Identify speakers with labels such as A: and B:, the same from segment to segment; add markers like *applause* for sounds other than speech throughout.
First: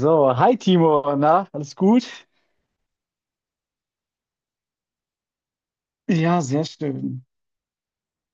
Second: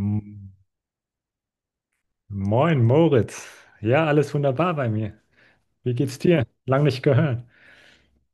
A: So, hi Timo, na, alles gut?
B: Moin, Moritz. Ja, alles wunderbar bei mir. Wie geht's
A: Ja,
B: dir?
A: sehr
B: Lang nicht
A: schön.
B: gehört.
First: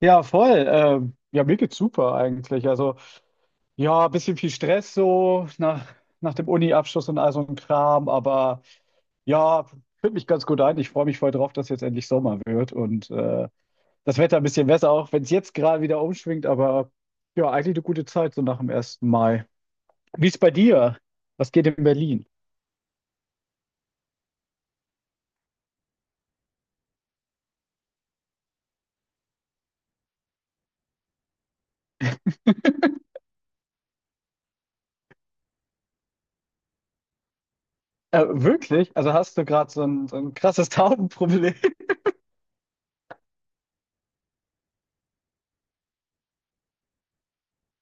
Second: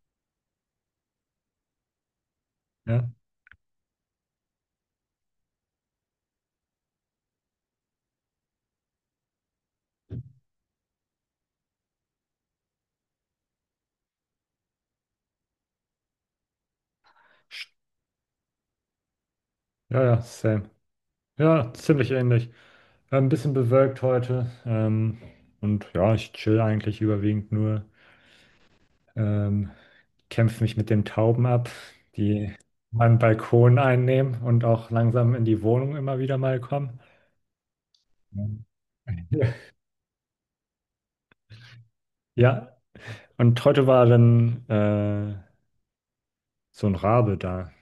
A: Ja, voll. Ja, mir geht's super eigentlich. Also,
B: Ja,
A: ja, ein bisschen viel Stress so nach dem Uni-Abschluss und all so ein Kram, aber ja, fühlt mich ganz gut ein. Ich freue mich voll drauf, dass jetzt endlich Sommer wird und das Wetter ein bisschen besser, auch wenn es jetzt gerade wieder umschwingt, aber ja,
B: Sch-
A: eigentlich eine gute Zeit so nach dem ersten Mai.
B: ja, ja,
A: Wie ist bei
B: same.
A: dir? Was geht
B: Ja,
A: in
B: ziemlich
A: Berlin?
B: ähnlich. Ein bisschen bewölkt heute. Und ja, ich chill eigentlich überwiegend nur. Ähm, kämpfe mich mit den Tauben ab, die meinen Balkon einnehmen und auch langsam in die Wohnung immer wieder mal kommen. Ja,
A: Wirklich? Also hast du gerade so ein krasses Taubenproblem? *laughs*
B: ja, und heute war dann so ein Rabe da.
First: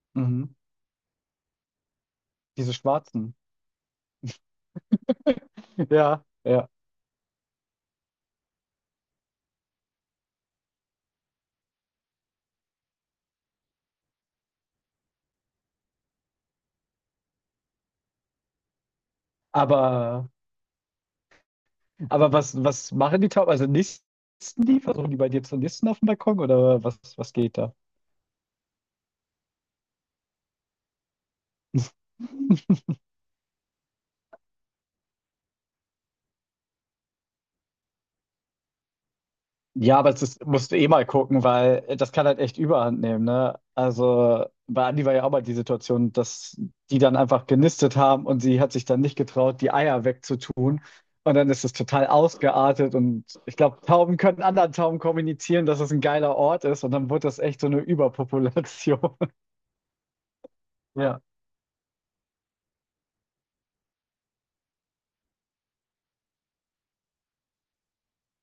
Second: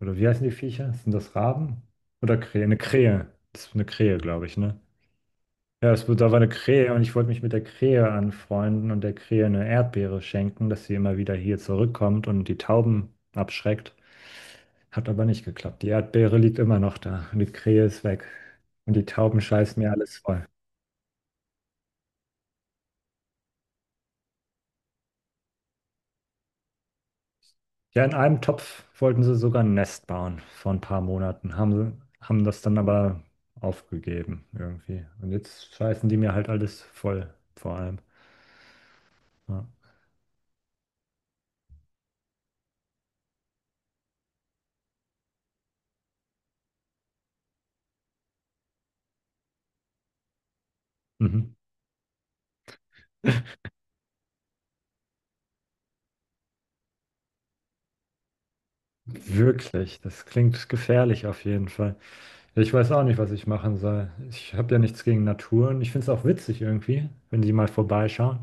B: Oder wie heißen die
A: Mhm.
B: Viecher? Sind das Raben? Oder Krähe?
A: Diese
B: Eine Krähe.
A: schwarzen.
B: Das ist eine Krähe, glaube ich, ne?
A: *laughs*
B: Ja, da
A: Ja,
B: war eine
A: ja.
B: Krähe und ich wollte mich mit der Krähe anfreunden und der Krähe eine Erdbeere schenken, dass sie immer wieder hier zurückkommt und die Tauben abschreckt. Hat aber nicht geklappt. Die Erdbeere liegt immer noch da und die Krähe ist weg. Und die Tauben scheißen mir alles
A: Aber,
B: voll.
A: aber was machen die Tauben? Also nisten die? Versuchen die bei dir zu nisten auf dem Balkon oder was geht da?
B: Ja, in einem Topf wollten sie sogar ein Nest bauen vor ein paar Monaten. Haben das dann
A: *laughs*
B: aber aufgegeben irgendwie. Und jetzt scheißen die mir halt alles voll, vor allem. Ja.
A: Ja, aber das musst du eh mal gucken, weil das kann halt echt Überhand nehmen, ne? Also bei Andi war ja auch mal die Situation, dass die dann einfach genistet haben und sie hat sich dann nicht getraut, die Eier wegzutun. Und dann
B: Mhm.
A: ist es total ausgeartet und ich
B: *laughs*
A: glaube, Tauben können anderen Tauben kommunizieren, dass es ein geiler Ort ist und dann wird das echt so eine Überpopulation.
B: Wirklich, das klingt
A: *laughs* Ja.
B: gefährlich auf jeden Fall. Ich weiß auch nicht, was ich machen soll. Ich habe ja nichts gegen Natur und ich finde es auch witzig irgendwie, wenn die mal vorbeischauen.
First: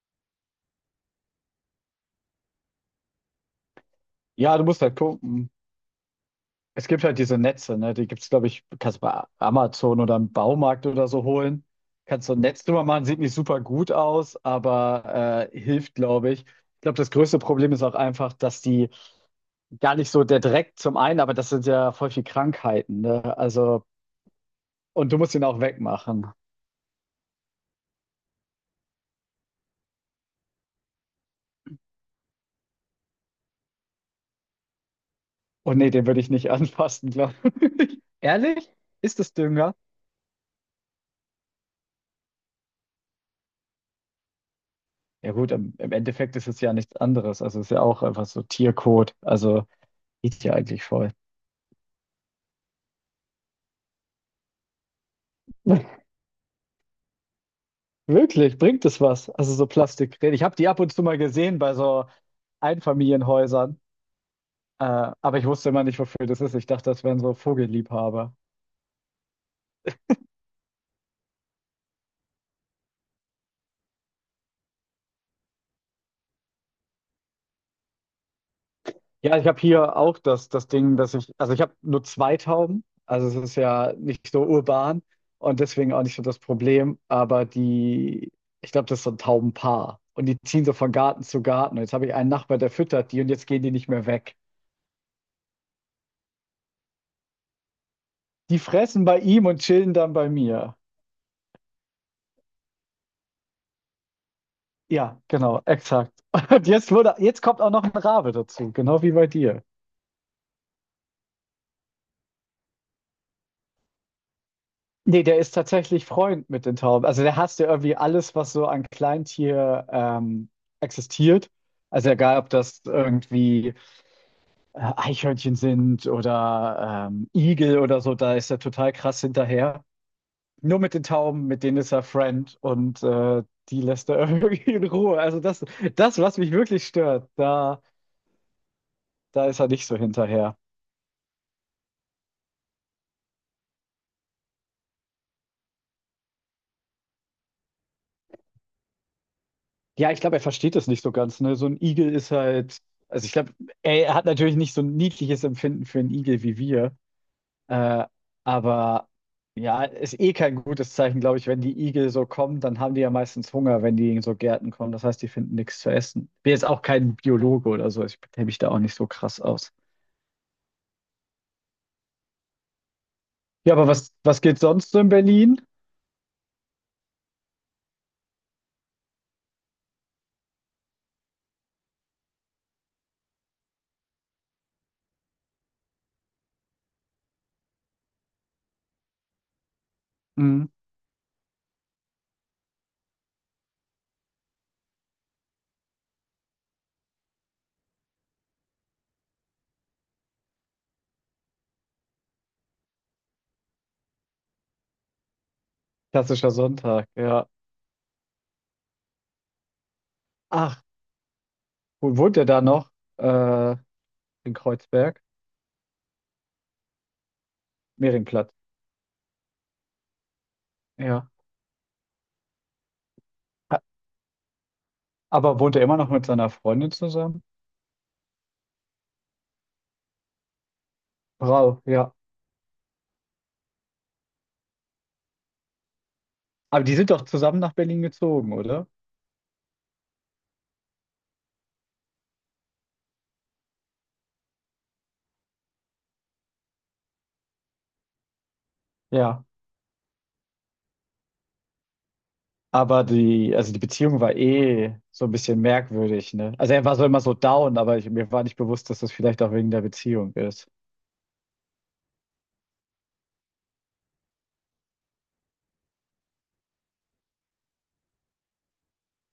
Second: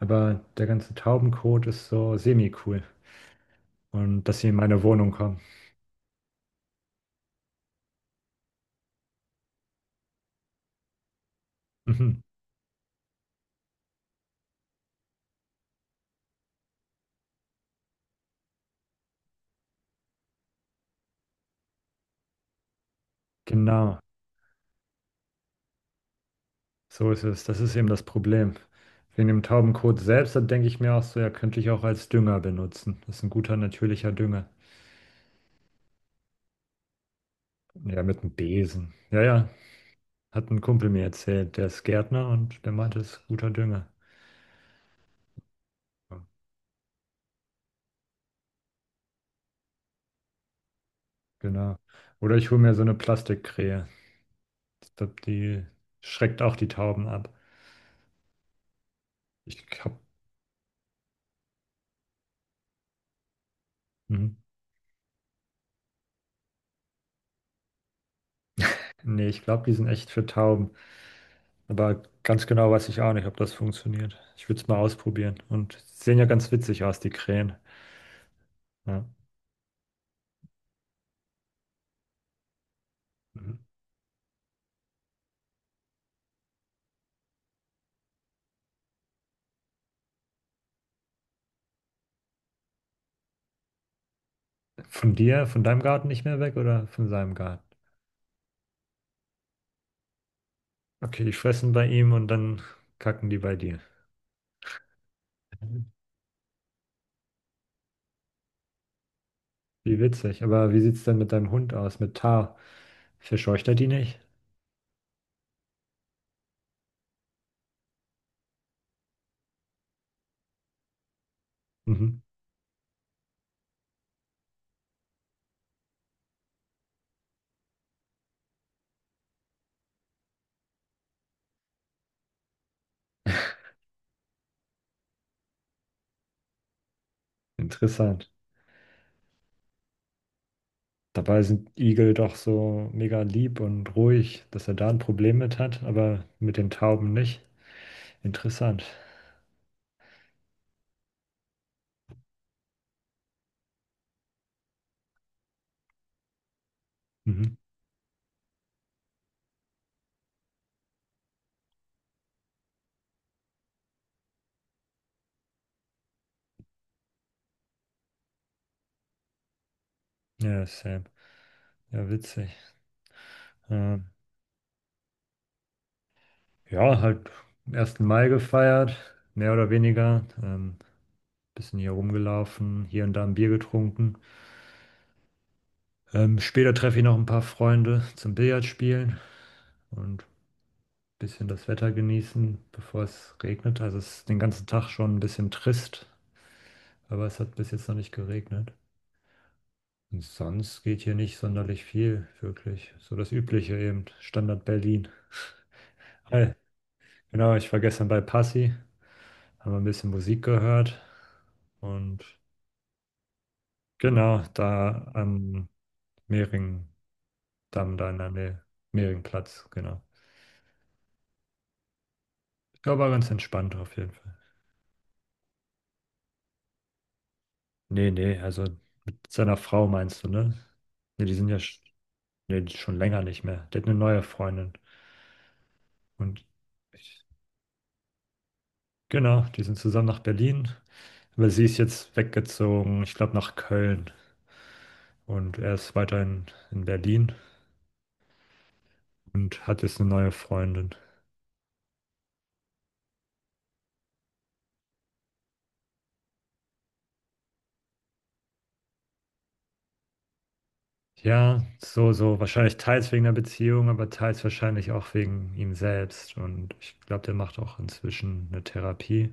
B: Aber der ganze Taubenkot ist so semi-cool. Und dass sie in
A: Ja, du
B: meine
A: musst halt
B: Wohnung kommen.
A: gucken. Es gibt halt diese Netze, ne? Die gibt's, glaube ich, kannst du bei Amazon oder im Baumarkt oder so holen.
B: Mhm.
A: Kannst so ein Netz drüber machen, sieht nicht super gut aus, aber hilft, glaube ich. Ich glaube, das größte Problem ist auch einfach, dass die gar nicht so der Dreck zum einen, aber das sind ja voll viel Krankheiten, ne? Also,
B: Genau,
A: und du musst ihn auch wegmachen.
B: so ist es. Das ist eben das Problem. Wegen dem Taubenkot selbst, da denke ich mir auch so, ja, könnte ich auch als Dünger benutzen. Das ist ein guter, natürlicher Dünger.
A: Und nee, den würde ich nicht *laughs* anfassen, glaube
B: Ja,
A: ich.
B: mit
A: *laughs*
B: einem
A: Ehrlich?
B: Besen.
A: Ist
B: Ja,
A: das
B: ja,
A: Dünger?
B: hat ein Kumpel mir erzählt, der ist Gärtner und der meinte, es ist guter Dünger.
A: Ja gut, im
B: Ja,
A: Endeffekt ist es ja nichts anderes. Also es ist ja auch einfach so Tierkot. Also geht ja eigentlich voll.
B: genau. Oder ich hole mir so eine Plastikkrähe. Ich glaube, die
A: *laughs*
B: schreckt auch die Tauben ab.
A: Wirklich, bringt es was? Also
B: Ich
A: so
B: glaube,
A: Plastikräder. Ich habe die ab und zu mal gesehen bei so Einfamilienhäusern, aber ich wusste immer nicht, wofür das ist. Ich dachte, das wären so Vogelliebhaber.
B: nee, ich glaube, die sind echt für Tauben. Aber ganz genau weiß ich auch nicht, ob das funktioniert. Ich würde es mal ausprobieren. Und sie sehen ja ganz witzig aus, die Krähen. Ja.
A: Ja, ich habe hier auch das Ding, dass ich, also ich habe nur zwei Tauben, also es
B: Mhm.
A: ist ja nicht so urban und deswegen auch nicht so das Problem, aber die, ich glaube, das ist so ein Taubenpaar und die ziehen so von Garten zu Garten. Und jetzt habe ich einen Nachbar, der füttert die und jetzt gehen die nicht mehr weg.
B: Von dir, von deinem Garten nicht mehr weg oder von seinem Garten?
A: Die fressen bei ihm und chillen dann bei mir.
B: Okay, die fressen bei ihm und dann kacken die bei dir.
A: Ja, genau, exakt. *laughs* Und jetzt wurde, jetzt kommt auch noch ein Rabe dazu, genau wie bei dir.
B: Wie witzig. Aber wie sieht es denn mit deinem Hund aus, mit Tar? Verscheucht er die nicht?
A: Nee, der ist tatsächlich Freund mit den Tauben. Also der hasst ja irgendwie alles, was so an Kleintier existiert. Also
B: Mhm.
A: egal, ob das irgendwie Eichhörnchen sind oder Igel oder so, da ist er total krass hinterher. Nur mit den Tauben, mit denen ist er Friend und die lässt er *laughs* irgendwie in Ruhe. Also das, das, was mich wirklich stört, da,
B: Interessant.
A: da ist er nicht so hinterher.
B: Dabei sind Igel doch so mega lieb und ruhig, dass er da ein Problem mit hat, aber mit den Tauben nicht. Interessant.
A: Ja, ich glaube, er versteht das nicht so ganz, ne? So ein Igel ist halt, also ich glaube, er hat natürlich nicht so ein niedliches Empfinden für einen Igel wie wir,
B: Mhm.
A: äh, aber ja, ist eh kein gutes Zeichen, glaube ich, wenn die Igel so kommen, dann haben die ja meistens Hunger, wenn die in so Gärten kommen. Das heißt, die finden nichts zu essen. Bin jetzt auch kein Biologe oder so, ich kenne mich da auch nicht so krass aus.
B: Ja, Sam. Ja, witzig.
A: Ja, aber
B: Ähm,
A: was geht sonst so in Berlin?
B: ja, halt 1. Mai gefeiert, mehr oder weniger. Bisschen hier rumgelaufen, hier und da ein Bier getrunken. Später treffe ich noch ein paar Freunde zum Billard spielen und
A: Mhm.
B: bisschen das Wetter genießen, bevor es regnet. Also es ist den ganzen Tag schon ein bisschen trist, aber es hat bis jetzt noch nicht geregnet. Und sonst geht hier nicht sonderlich viel, wirklich. So das Übliche eben, Standard Berlin.
A: Klassischer
B: Hi,
A: Sonntag, ja.
B: genau, ich war gestern bei Passi, haben ein bisschen Musik
A: Ach,
B: gehört
A: wo
B: und
A: wohnt ihr da noch? Äh,
B: genau,
A: in
B: da
A: Kreuzberg?
B: am Mehringdamm, da in der
A: Mehringplatz,
B: Nähe, Mehringplatz, genau.
A: ja.
B: Ich glaube, war ganz entspannt auf jeden Fall.
A: Aber wohnt er immer noch mit seiner Freundin zusammen?
B: Nee, nee, also mit seiner Frau meinst du, ne? Ne, die sind ja.
A: Frau, ja.
B: Nee, schon länger nicht mehr. Der hat eine neue Freundin. Und
A: Aber die sind doch
B: ich,
A: zusammen nach Berlin gezogen, oder?
B: genau, die sind zusammen nach Berlin. Aber sie ist jetzt weggezogen, ich glaube, nach Köln. Und er ist weiterhin in Berlin
A: Ja.
B: und hat jetzt eine neue Freundin.
A: Aber die, also die Beziehung war eh so ein bisschen merkwürdig, ne? Also er war so immer so down, aber ich, mir war nicht bewusst, dass das vielleicht auch wegen der Beziehung ist.
B: Ja, so, so. Wahrscheinlich teils wegen der Beziehung, aber teils wahrscheinlich auch wegen ihm selbst. Und ich glaube, der macht auch inzwischen eine Therapie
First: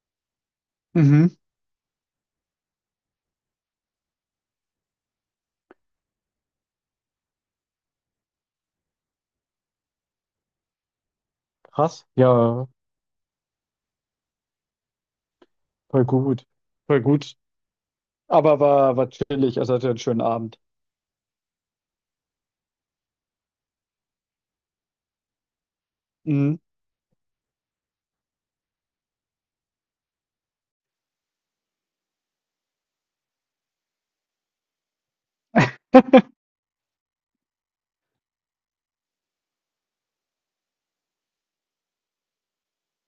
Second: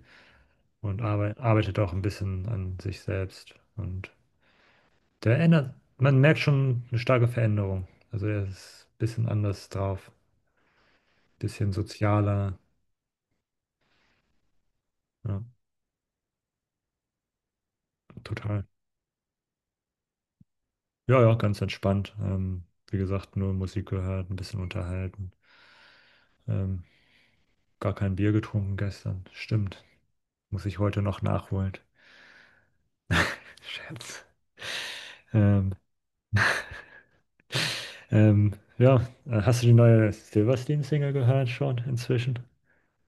B: und
A: Mhm.
B: arbeitet auch ein bisschen an sich selbst. Und Der ändert man merkt schon eine starke Veränderung. Also er ist ein bisschen anders drauf, bisschen
A: Krass.
B: sozialer.
A: Ja,
B: Ja,
A: voll gut. Voll gut. Aber
B: total.
A: war, war chillig, also hatte einen schönen Abend.
B: Ja, ja, ganz entspannt. Wie gesagt, nur Musik gehört, ein bisschen unterhalten.
A: Mhm.
B: Ähm, gar kein Bier getrunken gestern. Stimmt. Muss ich heute noch nachholen. *laughs* Scherz. Ähm,
A: *laughs*
B: ja, hast du die neue Silverstein-Single gehört schon inzwischen?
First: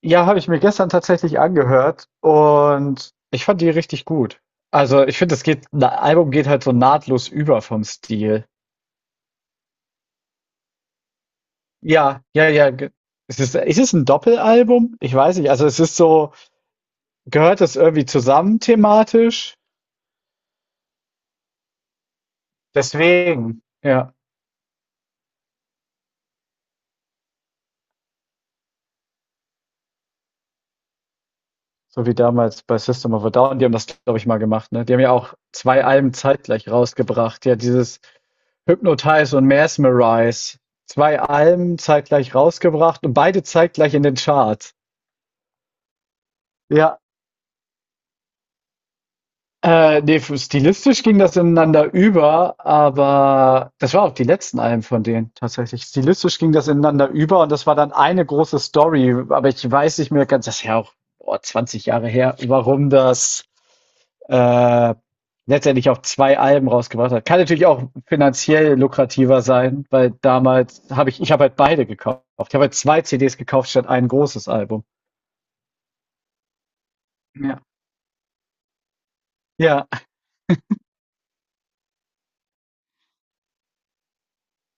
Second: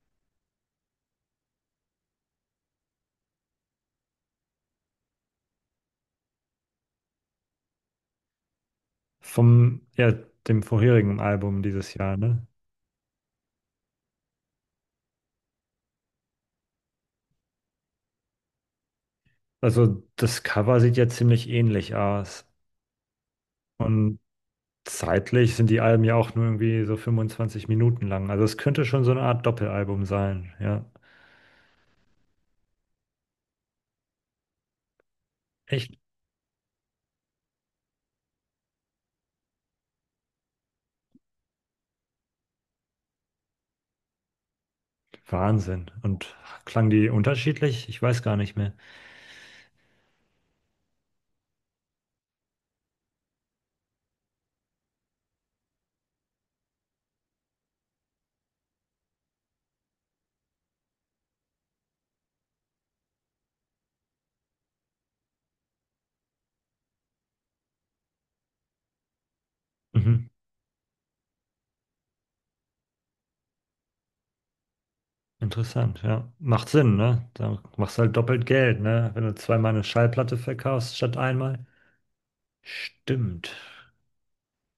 A: Ja, habe ich mir gestern tatsächlich angehört und ich fand die richtig gut. Also, ich finde, das geht 'n Album geht halt so nahtlos über vom Stil.
B: Ja, dem vorherigen Album dieses Jahr,
A: Ja,
B: ne?
A: ja, ja, ge es ist ist es 'n Doppelalbum? Ich weiß nicht. Also, es ist so gehört das irgendwie zusammen thematisch?
B: Also das Cover sieht ja ziemlich ähnlich aus.
A: Deswegen, ja.
B: Und zeitlich sind die Alben ja auch nur irgendwie so 25 Minuten lang. Also es könnte schon so eine Art Doppelalbum sein. Ja,
A: So wie damals bei System of a Down, die haben das, glaube ich, mal gemacht, ne? Die haben ja auch zwei
B: echt
A: Alben zeitgleich rausgebracht. Ja, dieses Hypnotize und Mesmerize. Zwei Alben zeitgleich rausgebracht und beide zeitgleich in den Charts.
B: Wahnsinn. Und klangen
A: Ja.
B: die unterschiedlich? Ich weiß gar nicht mehr.
A: Ne, f stilistisch ging das ineinander über, aber das war auch die letzten Alben von denen tatsächlich. Stilistisch ging das ineinander über und das war dann eine große Story, aber ich weiß nicht mehr ganz, das ist ja auch, boah, 20 Jahre her, warum das äh, letztendlich auch zwei Alben rausgebracht hat. Kann natürlich auch finanziell lukrativer sein, weil
B: Mhm.
A: damals habe ich, ich habe halt beide gekauft. Ich habe halt zwei CDs gekauft statt ein großes Album.
B: Interessant, ja. Macht Sinn, ne? Da
A: Ja.
B: machst du halt doppelt Geld, ne? Wenn du zweimal eine
A: Ja,
B: Schallplatte verkaufst statt einmal. Stimmt.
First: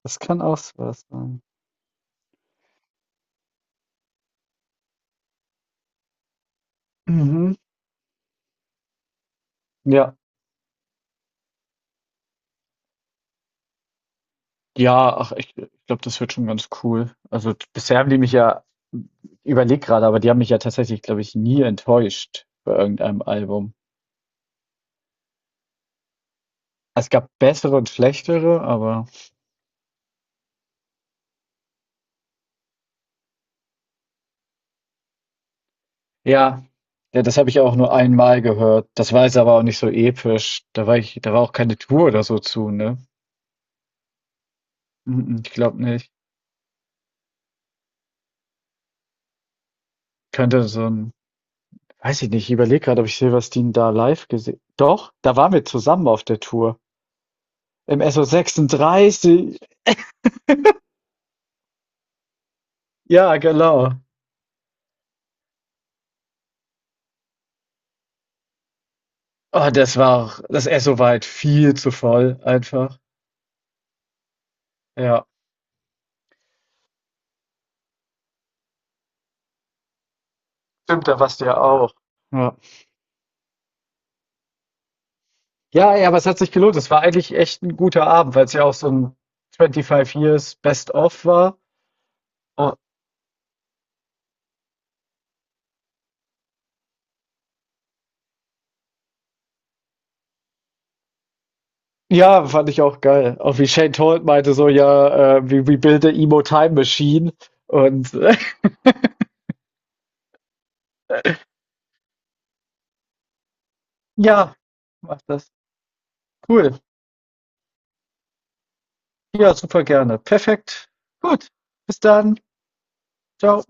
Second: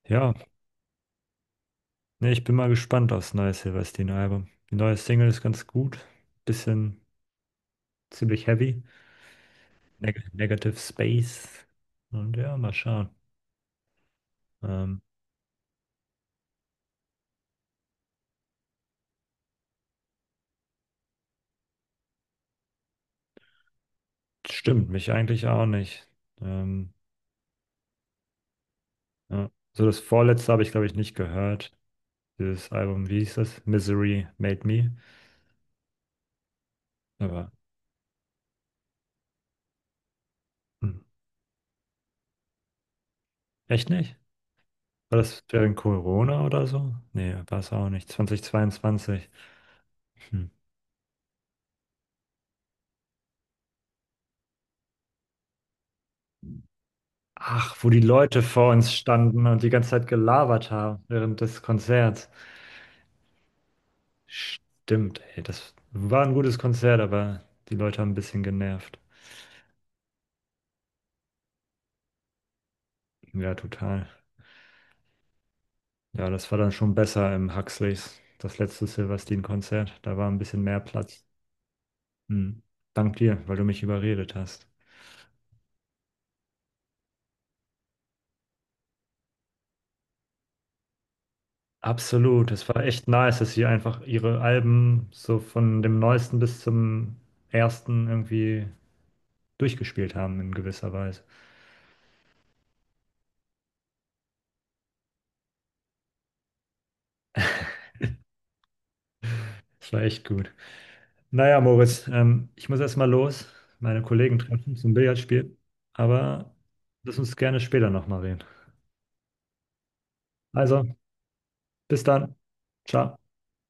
A: das
B: Ja,
A: kann auch so was sein.
B: ne, ich bin mal gespannt aufs neue Silverstein-Album. Die neue Single ist ganz gut. Bisschen
A: Mhm.
B: ziemlich heavy.
A: Ja.
B: Negative Space. Und ja, mal schauen. Ähm,
A: Ja, ach, ich glaube, das wird schon ganz cool. Also, d bisher haben die mich ja ich gerade, aber die haben mich ja tatsächlich, glaube ich, nie enttäuscht bei irgendeinem Album.
B: stimmt, mich eigentlich auch nicht. Ähm,
A: Es gab bessere und schlechtere, aber
B: ja. So das vorletzte habe ich, glaube ich, nicht gehört. Dieses Album, wie hieß das? Misery Made Me.
A: ja, ja, das habe
B: Aber
A: ich auch nur einmal gehört. Das war jetzt aber auch nicht so episch. Da war
B: hm,
A: ich da war auch keine Tour oder so zu, ne?
B: echt nicht? War
A: Mm,
B: das
A: ich
B: während
A: glaube nicht.
B: Corona oder so? Nee, war es auch nicht. 2022. Hm.
A: Könnte so ein, weiß ich nicht, ich überlege gerade, ob ich Silverstein da live gesehen. Doch, da waren wir zusammen auf der Tour
B: Ach, wo die
A: im
B: Leute vor uns standen
A: SO36.
B: und die ganze Zeit gelabert haben während des Konzerts.
A: Ja, genau.
B: Stimmt, ey, das war ein gutes Konzert, aber die Leute haben ein bisschen genervt.
A: Oh, das war auch das Esso war halt viel zu voll einfach.
B: Ja, total.
A: Ja.
B: Ja, das war dann schon besser im Huxleys, das letzte Silvestin-Konzert. Da war ein bisschen mehr
A: Stimmt, da
B: Platz.
A: warst du ja auch. Ja.
B: Hm. Dank dir, weil du mich überredet hast.
A: Ja, ey, aber es hat sich gelohnt. Es war eigentlich echt ein guter Abend, weil es ja auch so 'n 25 Years Best of war.
B: Absolut, es
A: Oh.
B: war echt nice, dass sie einfach ihre Alben so von dem neuesten bis zum ersten irgendwie durchgespielt haben in gewisser Weise.
A: Ja, fand ich auch geil. Auch wie Shane Told meinte so: „Ja, we build the emo time machine“ und *laughs*
B: Das war echt gut. Naja, Moritz, ich muss erstmal los, meine Kollegen
A: ja,
B: treffen zum
A: macht das.
B: Billardspiel, aber
A: Cool.
B: lass uns gerne später nochmal reden.
A: Ja, super gerne.
B: Also,
A: Perfekt. Gut. Bis
B: bis dann.
A: dann.
B: Ciao.
A: Ciao.